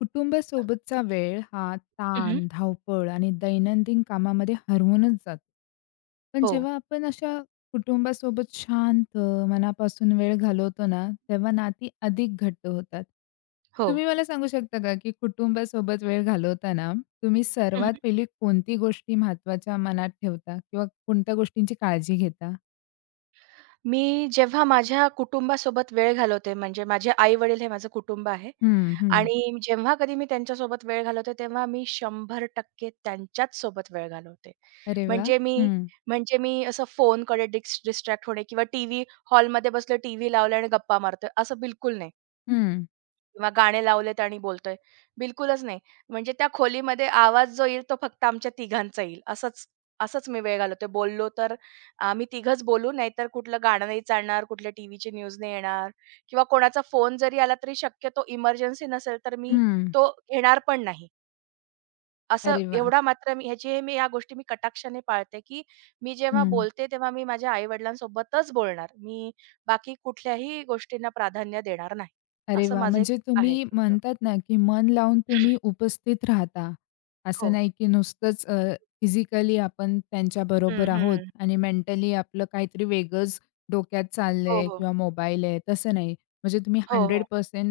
कुटुंबासोबतचा वेळ हा हं, हं. ताण, धावपळ आणि दैनंदिन कामामध्ये हरवूनच जातो. पण हो, जेव्हा आपण अशा कुटुंबासोबत शांत, मनापासून वेळ घालवतो ना, तेव्हा नाती अधिक घट्ट होतात. हो. तुम्ही मला सांगू शकता का, की कुटुंबासोबत वेळ घालवताना तुम्ही हं, सर्वात हं. पहिली कोणती गोष्टी महत्त्वाच्या मनात ठेवता किंवा कोणत्या गोष्टींची काळजी घेता? मी जेव्हा माझ्या कुटुंबासोबत वेळ घालवते, म्हणजे माझे आई-वडील हे माझं कुटुंब आहे हं, हं. आणि जेव्हा कधी मी त्यांच्यासोबत वेळ घालवते, तेव्हा मी 100% त्यांच्याच सोबत वेळ घालवते. अरे वाह! म्हणजे मी हं, म्हणजे मी असं फोनकडे डिस्ट्रॅक्ट होणे किंवा टीव्ही हॉलमध्ये बसलो, टीव्ही लावला आणि गप्पा मारतोय, असं बिलकुल नाही. हं, किंवा गाणे लावलेत आणि बोलतोय. बिलकुलच नाही. म्हणजे त्या खोलीमध्ये आवाज जो येईल तो फक्त आमच्या तिघांचा येईल. असंच असंच मी वेळ घालवते. बोललो तर आम्ही तिघंच बोलू, नाहीतर कुठलं गाणं नाही चालणार, कुठल्या टीव्हीची न्यूज नाही येणार किंवा कोणाचा फोन जरी आला तरी शक्यतो इमर्जन्सी नसेल तर मी हं. तो घेणार पण नाही. असं अरे वाह! एवढा मात्र मी ह्याची हे मी या गोष्टी मी कटाक्षाने पाळते, की मी जेव्हा हं. बोलते तेव्हा मी माझ्या आई-वडिलांसोबतच बोलणार. मी बाकी कुठल्याही गोष्टींना प्राधान्य देणार नाही. अरे असं वा, माझं एक म्हणजे आहे तुम्ही सूत्र. म्हणतात ना, की मन लावून तुम्ही उपस्थित राहता. असं हो. नाही, की नुसतंच फिजिकली आपण हं, त्यांच्याबरोबर हं, आहोत हं. आणि मेंटली आपलं काहीतरी वेगळंच डोक्यात हो, चाललंय हो. किंवा मोबाईल आहे, तसं नाही. म्हणजे तुम्ही हो, हो. 100%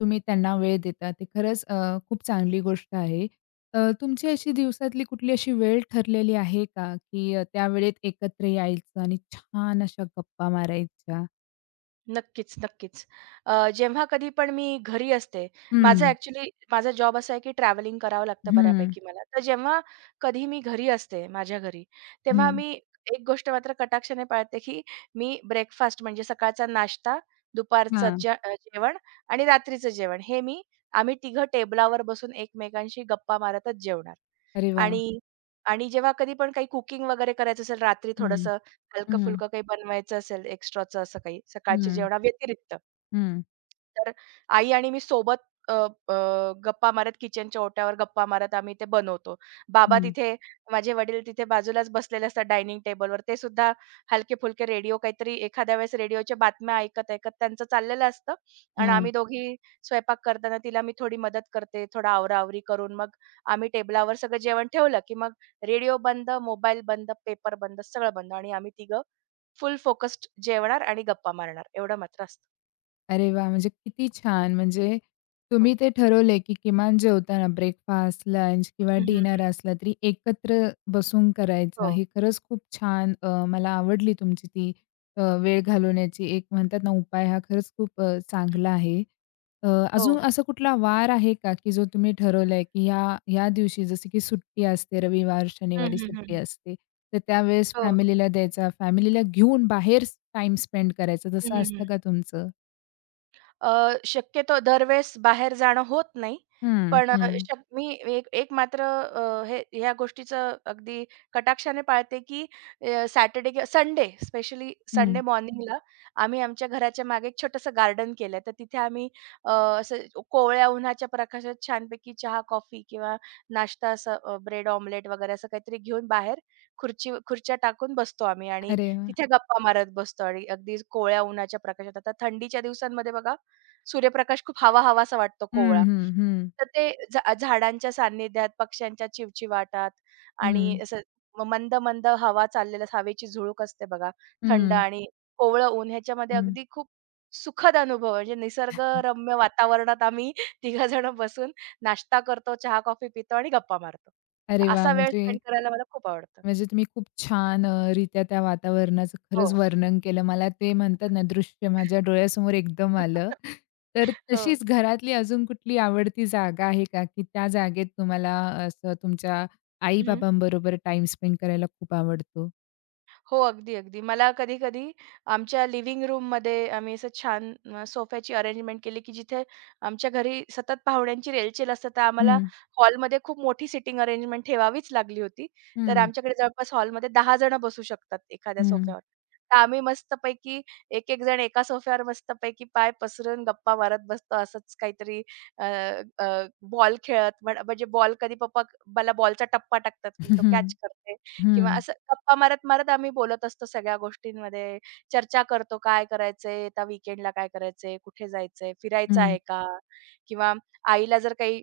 तुम्ही त्यांना वेळ देता. ते खरंच खूप चांगली गोष्ट आहे. तुमची अशी दिवसातली कुठली अशी वेळ ठरलेली आहे का, की त्या वेळेत एकत्र यायचं आणि छान अशा गप्पा मारायच्या? नक्कीच, नक्कीच. जेव्हा कधी पण मी घरी असते, माझा हं, ॲक्चुअली माझा जॉब असा आहे, की ट्रॅव्हलिंग करावं लागतं हं, बऱ्यापैकी मला. तर जेव्हा कधी मी घरी असते, माझ्या घरी, तेव्हा हं. मी एक गोष्ट मात्र कटाक्षाने पाळते, की मी ब्रेकफास्ट म्हणजे सकाळचा नाश्ता, दुपारचं हां. जे जेवण आणि रात्रीचं जेवण हे मी आम्ही तिघं टेबलावर बसून एकमेकांशी गप्पा मारतच जेवणार. अरे वाह! आणि आणि जेव्हा कधी पण काही कुकिंग वगैरे करायचं असेल रात्री हं, थोडंसं हं, हलकं-फुलकं काही बनवायचं असेल एक्स्ट्राचं असं काही सकाळच्या हं, जेवणा व्यतिरिक्त. हं, तर आई आणि मी सोबत अ, अ, गप्पा मारत किचनच्या ओट्यावर गप्पा मारत आम्ही ते बनवतो. बाबा हं. तिथे माझे वडील तिथे बाजूलाच बसलेले असतात डायनिंग टेबलवर. ते सुद्धा हलके-फुलके रेडिओ काहीतरी एखाद्या वेळेस रेडिओच्या बातम्या ऐकत-ऐकत त्यांचं चाललेलं असतं आणि हां. आम्ही दोघी स्वयंपाक करताना तिला मी थोडी मदत करते, थोडा आवरा करून मग आम्ही टेबलावर सगळं जेवण ठेवलं, की मग रेडिओ बंद, मोबाईल बंद, पेपर बंद, सगळं बंद आणि आम्ही तिघं फुल फोकस्ड जेवणार आणि गप्पा मारणार एवढं मात्र असतं. अरे वाह! म्हणजे किती छान. म्हणजे तुम्ही हो. ते ठरवलंय, की किमान जेवताना ब्रेकफास्ट, लंच किंवा हं, हं, हं. डिनर असला तरी एकत्र बसून करायचा. हो. हे खरंच खूप छान, मला आवडली तुमची ती वेळ घालवण्याची एक म्हणतात ना उपाय हा खरंच खूप हं. चांगला आहे. हो, अजून हो. असा कुठला वार आहे का, की जो तुम्ही ठरवलाय, की ह्या ह्या दिवशी जसं की सुट्टी असते रविवार, हं, शनिवारी हं, सुट्टी हं. असते, तर त्यावेळेस हो. फॅमिलीला द्यायचा, फॅमिलीला घेऊन बाहेर टाईम स्पेंड करायचा, हं, तसं हं, असतं हं. का तुमचं? अ, शक्यतो दरवेळेस बाहेर जाणं होत नाही. हं, पण अ, हं, शक मी एक एक मात्र हे ह्या गोष्टीचं अगदी कटाक्षाने पाळते, की सॅटर्डे किंवा संडे स्पेशली संडे. हं. हं. मॉर्निंगला आम्ही आमच्या घराच्या मागे एक छोटंसं गार्डन केलंय. तर तिथे आम्ही अ, असं कोवळ्या उन्हाच्या प्रकाशात छानपैकी चहा, कॉफी किंवा नाश्ता असं ब्रेड ऑमलेट वगैरे असं काहीतरी घेऊन बाहेर खुर्ची खुर्च्या टाकून बसतो आम्ही आणि अरे वाह! तिथे गप्पा मारत बसतो आणि अगदी कोवळ्या उन्हाच्या प्रकाशात. आता थंडीच्या दिवसांमध्ये बघा सूर्यप्रकाश खूप हवा-हवासा वाटतो हं, कोवळा. हं, हं, तर ते झाडांच्या सान्निध्यात, पक्ष्यांच्या चिवचिवाटात आणि हं, असं मंद-मंद हवा चाललेल्या हवेची झुळूक असते बघा, थंड हं, आणि कोवळं ऊन ह्याच्यामध्ये हं. अगदी खूप सुखद अनुभव म्हणजे निसर्गरम्य वातावरणात आम्ही तिघं जणं बसून नाश्ता करतो, चहा, कॉफी पितो आणि गप्पा मारतो. तर अरे वाह! असा वेळ म्हणजे स्पेंड करायला मला खूप आवडतं. म्हणजे तुम्ही खूप छान रित्या त्या वातावरणाचं खरंच हो. वर्णन केलं. मला ते म्हणतात ना, दृश्य माझ्या डोळ्यासमोर एकदम आलं. तर हो. तशीच घरातली अजून कुठली आवडती जागा आहे का, की त्या जागेत तुम्हाला असं तुमच्या आई-बाबांबरोबर टाईम स्पेंड करायला खूप आवडतो? हो, अगदी, अगदी. मला कधी-कधी आमच्या लिव्हिंग रूममध्ये आम्ही असं छान सोफ्याची अरेंजमेंट केली, की जिथे आमच्या घरी सतत पाहुण्यांची रेलचेल असते, तर आम्हाला हं, हॉलमध्ये खूप मोठी सिटिंग अरेंजमेंट ठेवावीच लागली होती. तर हं, आमच्याकडे जवळपास हॉलमध्ये 10 जण बसू शकतात एखाद्या हं, सोफ्यावर. तर आम्ही मस्तपैकी एक-एक जण एका सोफ्यावर मस्तपैकी पाय पसरून गप्पा मारत बसतो. असंच काहीतरी बॉल खेळत, म्हणजे बॉल कधी पप्पा मला बॉलचा टप्पा टाकतात, मी तो हं, कॅच करते. किंवा हं, असं गप्पा मारत-मारत आम्ही बोलत असतो सगळ्या गोष्टींमध्ये. चर्चा करतो काय करायचंय, आता वीकेंडला काय करायचंय, कुठे जायचंय, फिरायचं हं, आहे का? किंवा आईला जर काही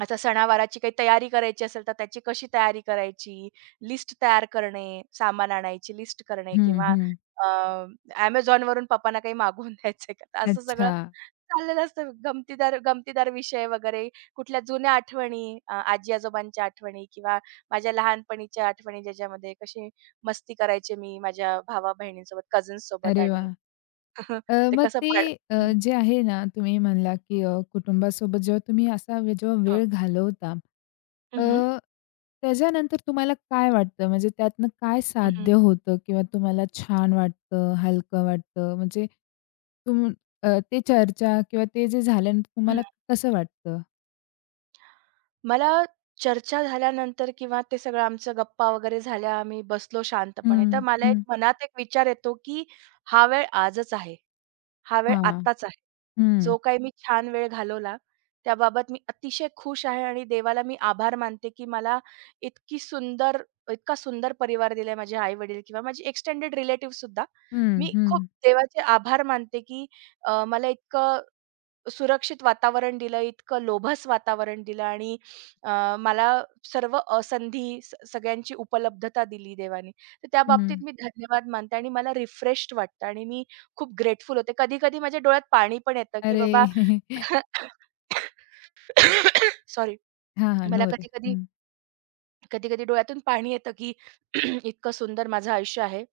आता सणावाराची काही तयारी करायची असेल, तर त्याची कशी तयारी करायची? लिस्ट तयार करणे, सामान आणायची लिस्ट करणे हं, किंवा हं. अ, Amazonवरून पप्पांना काही मागवून द्यायचंय का? तर असं सगळं अच्छा. चाललेलं असतं. गमतीदार गमतीदार विषय वगैरे, कुठल्या जुन्या आठवणी, आजी-आजोबांच्या आठवणी किंवा माझ्या लहानपणीच्या आठवणी, ज्याच्यामध्ये कशी मस्ती करायची मी माझ्या भावा-बहिणींसोबत, कझन्ससोबत अरे वाह! आणि ते मग कसं ते पाड हं. जे आहे ना, तुम्ही म्हणला, की कुटुंबासोबत जेव्हा तुम्ही असा जेव्हा वेळ घालवता, हं, हं. अ, त्याच्यानंतर तुम्हाला काय वाटतं? म्हणजे त्यातनं काय हं, साध्य होतं किंवा तुम्हाला छान वाटतं, हलकं वाटतं? म्हणजे तुम ते चर्चा किंवा ते जे झाल्यानंतर तुम्हाला हं. कसं वाटतं? मला चर्चा झाल्यानंतर किंवा ते सगळं आमचं गप्पा वगैरे झाल्या, आम्ही बसलो शांतपणे, हं, तर मला एक हं. मनात एक विचार येतो, की हा वेळ आजच आहे. हा वेळ हां. आत्ताच आहे. हं. जो काही मी छान वेळ घालवला, त्याबाबत मी अतिशय खुश आहे आणि देवाला मी आभार मानते, की मला इतकी सुंदर इतका सुंदर परिवार दिलाय माझे आई-वडील किंवा माझे एक्सटेंडेड रिलेटिव्हसुद्धा. हं, मी खूप हं, देवाचे आभार मानते, की मला इतकं सुरक्षित वातावरण दिलं, इतकं लोभस वातावरण दिलं आणि मला सर्व अ, संधी स सगळ्यांची उपलब्धता दिली देवाने. तर त्या हं. बाबतीत मी धन्यवाद मानते आणि मला रिफ्रेश्ड वाटतं आणि मी खूप ग्रेटफुल होते. कधी-कधी माझ्या डोळ्यात पाणी पण येतं, की अरे! बाबा सॉरी. हां, हां. मला नवरे. कधी-कधी, हं. कधी-कधी डोळ्यातून पाणी येतं, की इतकं सुंदर माझं आयुष्य आहे.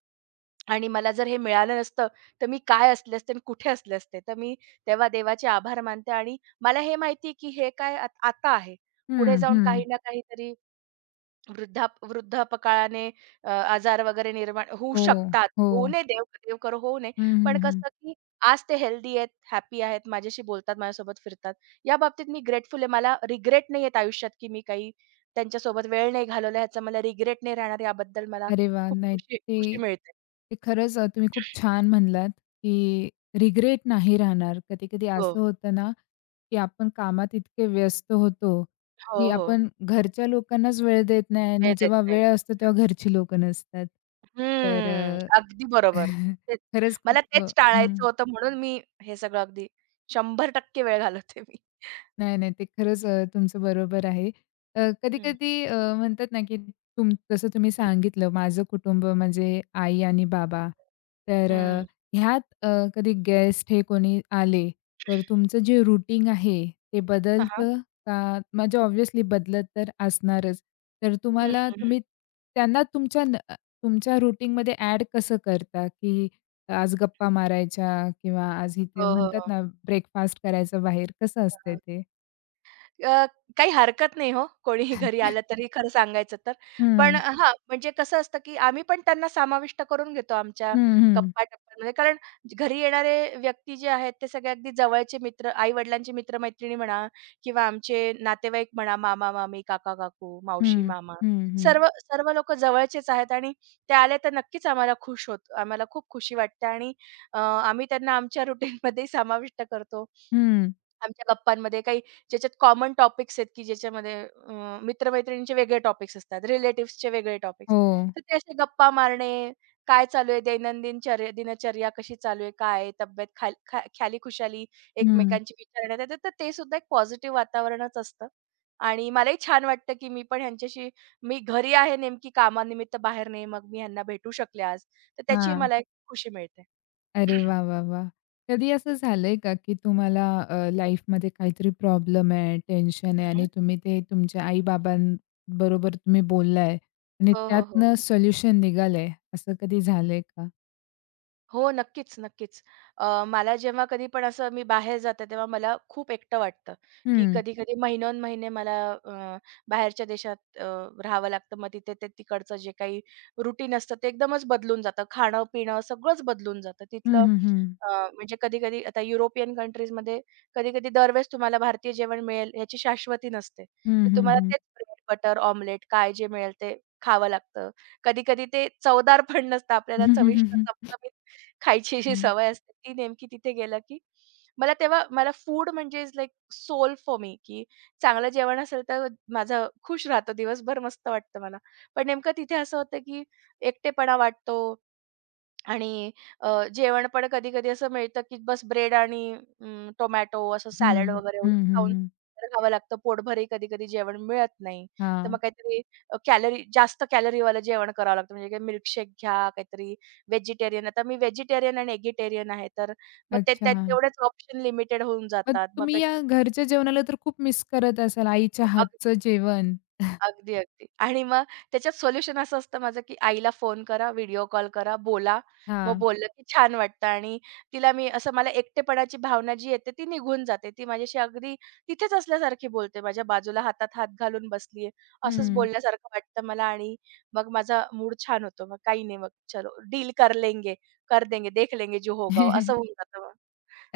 आणि मला जर हे मिळालं नसतं, तर मी काय असले असते आणि कुठे असले असते. तर मी तेव्हा देवाचे आभार मानते आणि मला हे माहिती आहे, की हे काय आता आहे. पुढे हं, जाऊन हं. काही ना काहीतरी वृद्धापकाळाने आजार वगैरे निर्माण होऊ हो, शकतात. होऊ हो. नये, देव देव करो होऊ नये. हं, हं, पण हं. कसं, की आज ते हेल्दी आहेत, हॅपी आहेत, माझ्याशी बोलतात, माझ्यासोबत फिरतात. या बाबतीत मी ग्रेटफुल आहे. मला रिग्रेट नाही आहेत आयुष्यात, की मी काही त्यांच्यासोबत वेळ नाही घालवला. ह्याचा मला रिग्रेट नाही राहणार. याबद्दल मला अरे वाह! खूप नाही, खुशी ते खुशी मिळते. ते खरंच, तुम्ही खूप छान म्हणलात, की रिग्रेट नाही राहणार. कधी-कधी हो. असं होतं ना, की आपण कामात इतके व्यस्त होतो, की हो, हो. आपण घरच्या लोकांनाच वेळ देत नाही आणि वेळ देत जेव्हा नाही. वेळ असतो तेव्हा घरची लोकं नसतात. तर हं. अगदी बरोबर. तेच. खरंच मला खूप, तेच हं. टाळायचं होतं म्हणून मी हे सगळं अगदी 100% वेळ घालवते मी. नाही, नाही. ते खरंच, तुमचं बरोबर आहे. हं, कधी-कधी म्हणतात ना, की जसं तुम्ही हं, सांगितलं, माझं कुटुंब म्हणजे आई आणि बाबा. तर हं. ह्यात कधी गेस्ट हे कोणी आले, तर तुमचं जे रुटीन आहे, ते हां, हां. बदलतं का? म्हणजे ऑब्व्हियसली बदलत तर असणारच. तर हं, तुम्हाला हं, हं. तुम्ही त्यांना तुमच्या तुमच्या रुटीनमध्ये ॲड कसं करता, की आज गप्पा मारायच्या किंवा आज इथे हो, हो, म्हणतात हो. ना, ब्रेकफास्ट करायचं बाहेर, कसं हां, असतंय हां. ते? अ, काही हरकत नाही हो, कोणीही घरी आलं तरी खरं सांगायचं तर. पण हं. हां, म्हणजे कसं असतं, की आम्ही पण त्यांना समाविष्ट करून घेतो आमच्या हं, हं. गप्पा-टप्पांमध्ये. कारण घरी येणारे व्यक्ती जे आहेत, ते सगळे अगदी जवळचे मित्र, आई-वडिलांचे मित्र-मैत्रिणी म्हणा किंवा आमचे नातेवाईक म्हणा, मामा-मामी, काका-काकू, हं. मावशी-मामा, हं, हं. सर्व सर्व लोकं जवळचेच आहेत आणि ते आले तर नक्कीच आम्हाला खूप खुशी वाटते आणि आम्ही त्यांना आमच्या रुटीनमध्ये समाविष्ट करतो. हं. आमच्या गप्पांमध्ये काही ज्याच्यात कॉमन टॉपिक्स आहेत, की ज्याच्यामध्ये मित्र-मैत्रिणींचे वेगळे टॉपिक्स असतात, रिलेटिव्हजचे वेगळे टॉपिक्स. हो. तर ते असे गप्पा मारणे, काय चालू आहे दैनंदिन दिनचर्या कशी चालू आहे, काय आहे तब्येत, खाल खा ख्यालीखुशाली हं. एकमेकांची विचारण्यात येते. तर ते सुद्धा एक पॉझिटिव्ह वातावरणच असतं आणि मलाही छान वाटतं, की मी पण ह्यांच्याशी मी घरी आहे नेमकी कामानिमित्त बाहेर नाही, मग मी ह्यांना भेटू शकले आज. तर त्याची हां. मला एक खुशी मिळते. अरे वाह, वाह, वाह! कधी असं झालंय का, की तुम्हाला लाईफमध्ये काहीतरी प्रॉब्लेम आहे, टेन्शन आहे आणि हं, तुम्ही ते तुमच्या आई-बाबांबरोबर तुम्ही बोललाय आणि हो, हो, हो. त्यातनं सोल्युशन निघालंय, असं कधी झालंय का? हो, नक्कीच, नक्कीच. मला जेव्हा कधी पण असं मी बाहेर जाते, तेव्हा मला खूप एकटं वाटतं, की हं. कधी-कधी महिनोन-महिने मला बाहेरच्या देशात राहावं लागतं. मग तिथे ते तिकडचं जे काही रूटीन असतं, ते एकदमच बदलून जातं. खाणं-पिणं सगळंच बदलून जातं. हं, तिथलं हं, हं. अ, म्हणजे कधी-कधी आता युरोपियन कंट्रीजमध्ये कधी-कधी दरवेळेस तुम्हाला भारतीय जेवण मिळेल ह्याची शाश्वती नसते. हं, तर हं, तुम्हाला हं. तेच ब्रेड, बटर, ऑमलेट काय जे मिळेल ते खावं लागतं. कधी-कधी ते चवदार पण नसतं. आपल्याला चविष्ट, खायची हं, अशी हं, हं. सवय असते ती नेमकी तिथे गेलं की मला तेव्हा मला फूड म्हणजे is like soul for me की चांगलं जेवण असेल तर माझा खुश राहतो दिवसभर मस्त वाटतं मला. पण नेमकं तिथे असं होतं की एकटेपणा वाटतो आणि अ, जेवण पण कधी-कधी असं मिळतं, की बस ब्रेड आणि टोमॅटो असं हं, सॅलड वगैरे एवढंच हं, हं. खाऊन हं. राहावं लागतं. पोटभरही कधी-कधी जेवण मिळत नाही. तर हां. मग काहीतरी जास्त कॅलरीवालं जेवण करावं लागतं. म्हणजे मिल्कशेक घ्या, काहीतरी व्हेजिटेरियन आता मी व्हेजिटेरियन आणि एगिटेरियन आहे. तर मग ते अच्छा. त्यात तेवढेच ऑप्शन लिमिटेड होऊन मग जातात. मग तुम्ही काही या घरच्या जेवणाला तर खूप मिस करत असाल, आईच्या अगदी. हातचं जेवण? अगदी, अगदी. आणि मग त्याच्यात सोल्युशन असं असतं माझं, की आईला फोन करा, व्हिडिओ कॉल करा, बोला. मग हां. बोललं की छान वाटतं आणि तिला मी असं मला एकटेपणाची भावना जी येते ती निघून जाते. ती माझ्याशी अगदी तिथेच असल्यासारखी बोलते. माझ्या बाजूला हातात हात घालून बसली असंच हं. बोलल्यासारखं वाटतं मला आणि मग माझा मूड छान होतो. मग काही नाही मग चलो डील कर लेंगे, कर देंगे, देख लेंगे जो होगा वो असं होऊन जातं मग.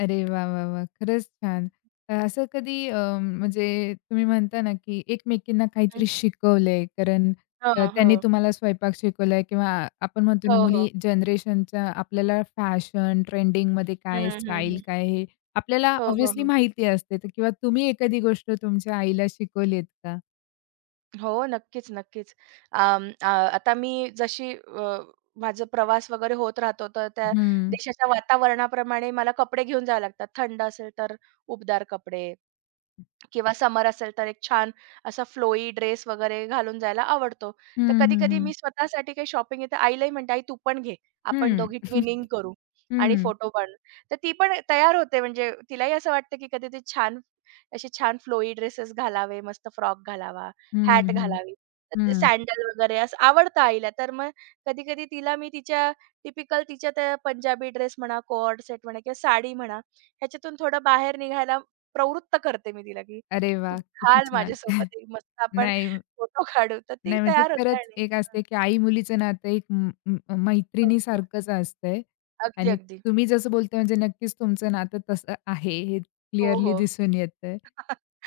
अरे वाह, वाह, वाह! खरंच छान. असं कधी, म्हणजे तुम्ही म्हणता ना, की एकमेकींना काहीतरी हं. शिकवलंय, कारण हो, त्यांनी हो. तुम्हाला स्वयंपाक शिकवलाय किंवा आपण म्हणतो हो, ना, हो. मुली जनरेशनच्या आपल्याला फॅशन, ट्रेंडिंगमध्ये हं, काय हं, स्टाईल हं. काय हे आपल्याला हो, हो, ऑब्व्हियसली हो. माहिती असते, तर किंवा तुम्ही एखादी गोष्ट तुमच्या आईला शिकवलीत का? हो, नक्कीच, नक्कीच. अं, अ, आता मी जशी माझा प्रवास वगैरे होत राहतो, तर त्या हं. देशाच्या वातावरणाप्रमाणे मला कपडे घेऊन जावे लागतात. थंड असेल तर उबदार कपडे किंवा समर असेल तर एक छान असा फ्लोई ड्रेस वगैरे घालून जायला आवडतो. तर हं, हं, कधी-कधी मी. हं. हं. स्वतःसाठी काही शॉपिंग आहे, आईलाही म्हणते, "आई तू पण घे. आपण हं, दोघी ट्विनिंग करू आणि हं. फोटो काढू." तर ती पण तयार होते म्हणजे तिलाही असं वाटतं, की कधी ती छान छान फ्लोई ड्रेसेस घालावे, मस्त फ्रॉक घालावा, हं, हॅट हं, घालावी, तर हं. वगैरे असं आवडतं आईला. तर मग कधी-कधी तिला मी टिपिकल तिच्या त्या पंजाबी ड्रेस म्हणा, कोऑर्ड सेट म्हणा किंवा साडी म्हणा, ह्याच्यातून थोडं बाहेर निघायला प्रवृत्त करते मी तिला, की अरे वा, तू किती घाल छान. माझ्यासोबत एक मस्त आपण नाही, फोटो काढू. तर ती नाही, म्हणजे तयार होते खरंच आणि एक हं. असते, की आई-मुलीचं नातं एक म म हो, हो. मैत्रिणीसारखंच असतंय अगदी, आणि अगदी. तुम्ही जसं बोलताय म्हणजे नक्कीच तुमचं नातं तसं आहे, हे हो, क्लिअरली हो. दिसून येतंय.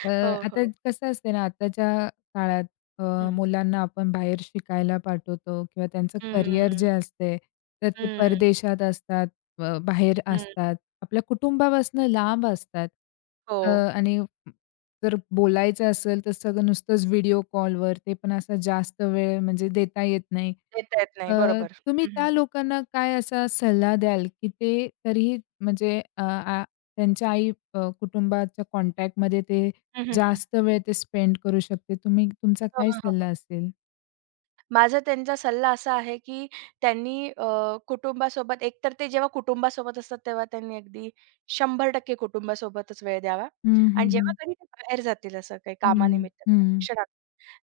अ, हो, आता हो. कसं असतंय ना आताच्या काळात, हं. मुलांना आपण बाहेर शिकायला पाठवतो किंवा त्यांचं करिअर जे हं. असते, तर ते हं, परदेशात असतात, बाहेर हं. असतात, आपल्या कुटुंबापासून लांब असतात. हो. अ, आणि जर बोलायचं असेल तर सगळं नुसतंच व्हिडिओ कॉलवर, ते पण असा जास्त वेळ म्हणजे देता येत नाही. देता येत अ, नाही. बरोबर. तुम्ही हं, हं. त्या लोकांना काय असा सल्ला द्याल, की ते तरीही म्हणजे, अ, आ त्यांच्या आई, कुटुंबाच्या कॉन्टॅक्टमध्ये ते हं, हं, हं. जास्त वेळ ते स्पेंड करू शकते. तुम्ही तुमचा हं, काय हं, सल्ला हं. असेल? माझा त्यांचा सल्ला असा आहे, की त्यांनी कुटुंबासोबत एकतर ते जेव्हा कुटुंबासोबत असतात, तेव्हा त्यांनी अगदी 100% कुटुंबासोबतच वेळ द्यावा. हं, हं, आणि जेव्हा हं. कधी ते बाहेर जातील असं काही हं, कामानिमित्त म्हणा, हं. शिक्षणा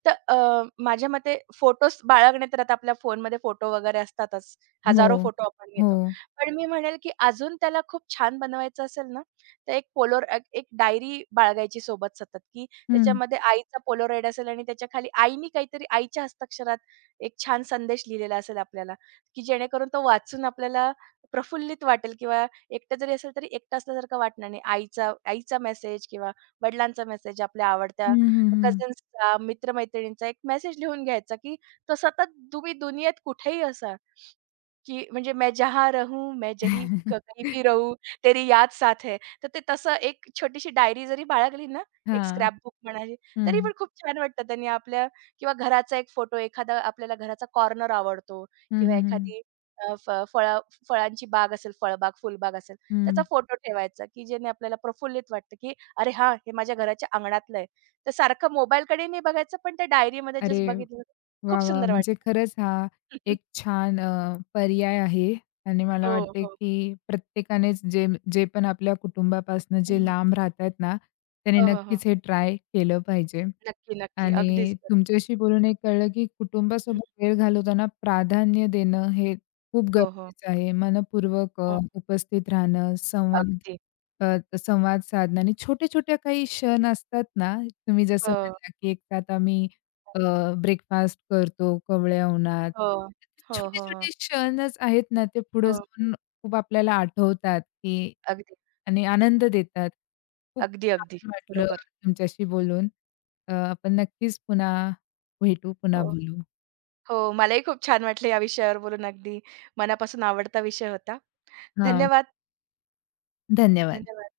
तर माझ्या मते फोटोज बाळगणे तर आता आपल्या फोनमध्ये फोटो वगैरे असतातच. हो. हजारो फोटो आपण घेतो. हो. पण मी म्हणेल, की अजून त्याला खूप छान बनवायचं असेल ना, तर एक पोलोर एक एक डायरी बाळगायची सोबत सतत, की हं. त्याच्यामध्ये आईचा पोलोराईड असेल आणि त्याच्या खाली आईनी काहीतरी आईच्या हस्ताक्षरात एक छान संदेश लिहिलेला असेल आपल्याला, की जेणेकरून तो वाचून आपल्याला प्रफुल्लित वाटेल किंवा एकटं जरी असेल तरी एकटं असल्यासारखं वाटणार नाही. आईचा आईचा मेसेज किंवा वडिलांचा मेसेज, आपल्या हं, आवडत्या हं, हं. कझन्सचा, मित्र-मैत्रिणींचा एक मेसेज लिहून घ्यायचा, की तो सतत तुम्ही दुनियेत कुठेही असाल की म्हणजे मैं जहाँ रहूं, मैं जही क कहीं भी रहूँ, तेरी याद साथ है. तर ते तसं एक छोटीशी डायरी जरी बाळगली ना, एक हां. स्क्रॅपबुक म्हणाली, तरी हं. पण खूप छान वाटतं. त्यांनी आपल्या किंवा घराचा एक फोटो, एखादा आपल्याला घराचा कॉर्नर आवडतो हं, किंवा हं, हं. एखादी अ, फ फळं फळांची बाग असेल, फळबाग, फुलबाग असेल, त्याचा फोटो ठेवायचा, की ज्याने आपल्याला प्रफुल्लित वाटतं, की "अरे हां, हे माझ्या घराच्या अंगणातलं आहे." तर सारखं मोबाईलकडे नाही बघायचं, पण त्या डायरीमध्ये जस्ट अरे बघितलं, वाह! खूप वाह! सुंदर म्हणजे वाटतं. खरंच हा एक छान पर्याय आहे आणि मला हो, वाटते, हो. की प्रत्येकानेच जे जे पण आपल्या कुटुंबापासून जे लांब राहत आहेत ना, त्याने हो, हो, हो. नक्कीच हे ट्राय केलं पाहिजे. नक्की, नक्की. आणि अगदीच. तुमच्याशी बोलून हे कळलं, की हं. कुटुंबासोबत वेळ घालवताना प्राधान्य देणं हे खूप हो, हो. गरजेचं आहे. मनःपूर्वक हो. उपस्थित राहणं, संवाद अगदी. अ, संवाद साधणं आणि छोट्या-छोट्या काही क्षण असतात ना, तुम्ही जसं हो, म्हणला, की एक ताट आम्ही हो. ब्रेकफास्ट करतो कोवळ्या उन्हात. हो. हो, हो, हो. छोटे-छोटे क्षणच आहेत ना, ते पुढे हो. जाऊन खूप आपल्याला आठवतात, की अगदी. आणि आनंद देतात. खूप अगदी, अगदी. छान वाटलं बरोबर. तुमच्याशी बोलून. आपण नक्कीच पुन्हा भेटू, पुन्हा हो. बोलू. हो, मलाही खूप छान वाटलं या विषयावर बोलून. अगदी मनापासून आवडता विषय होता. हां, धन्यवाद. धन्यवाद. धन्यवाद.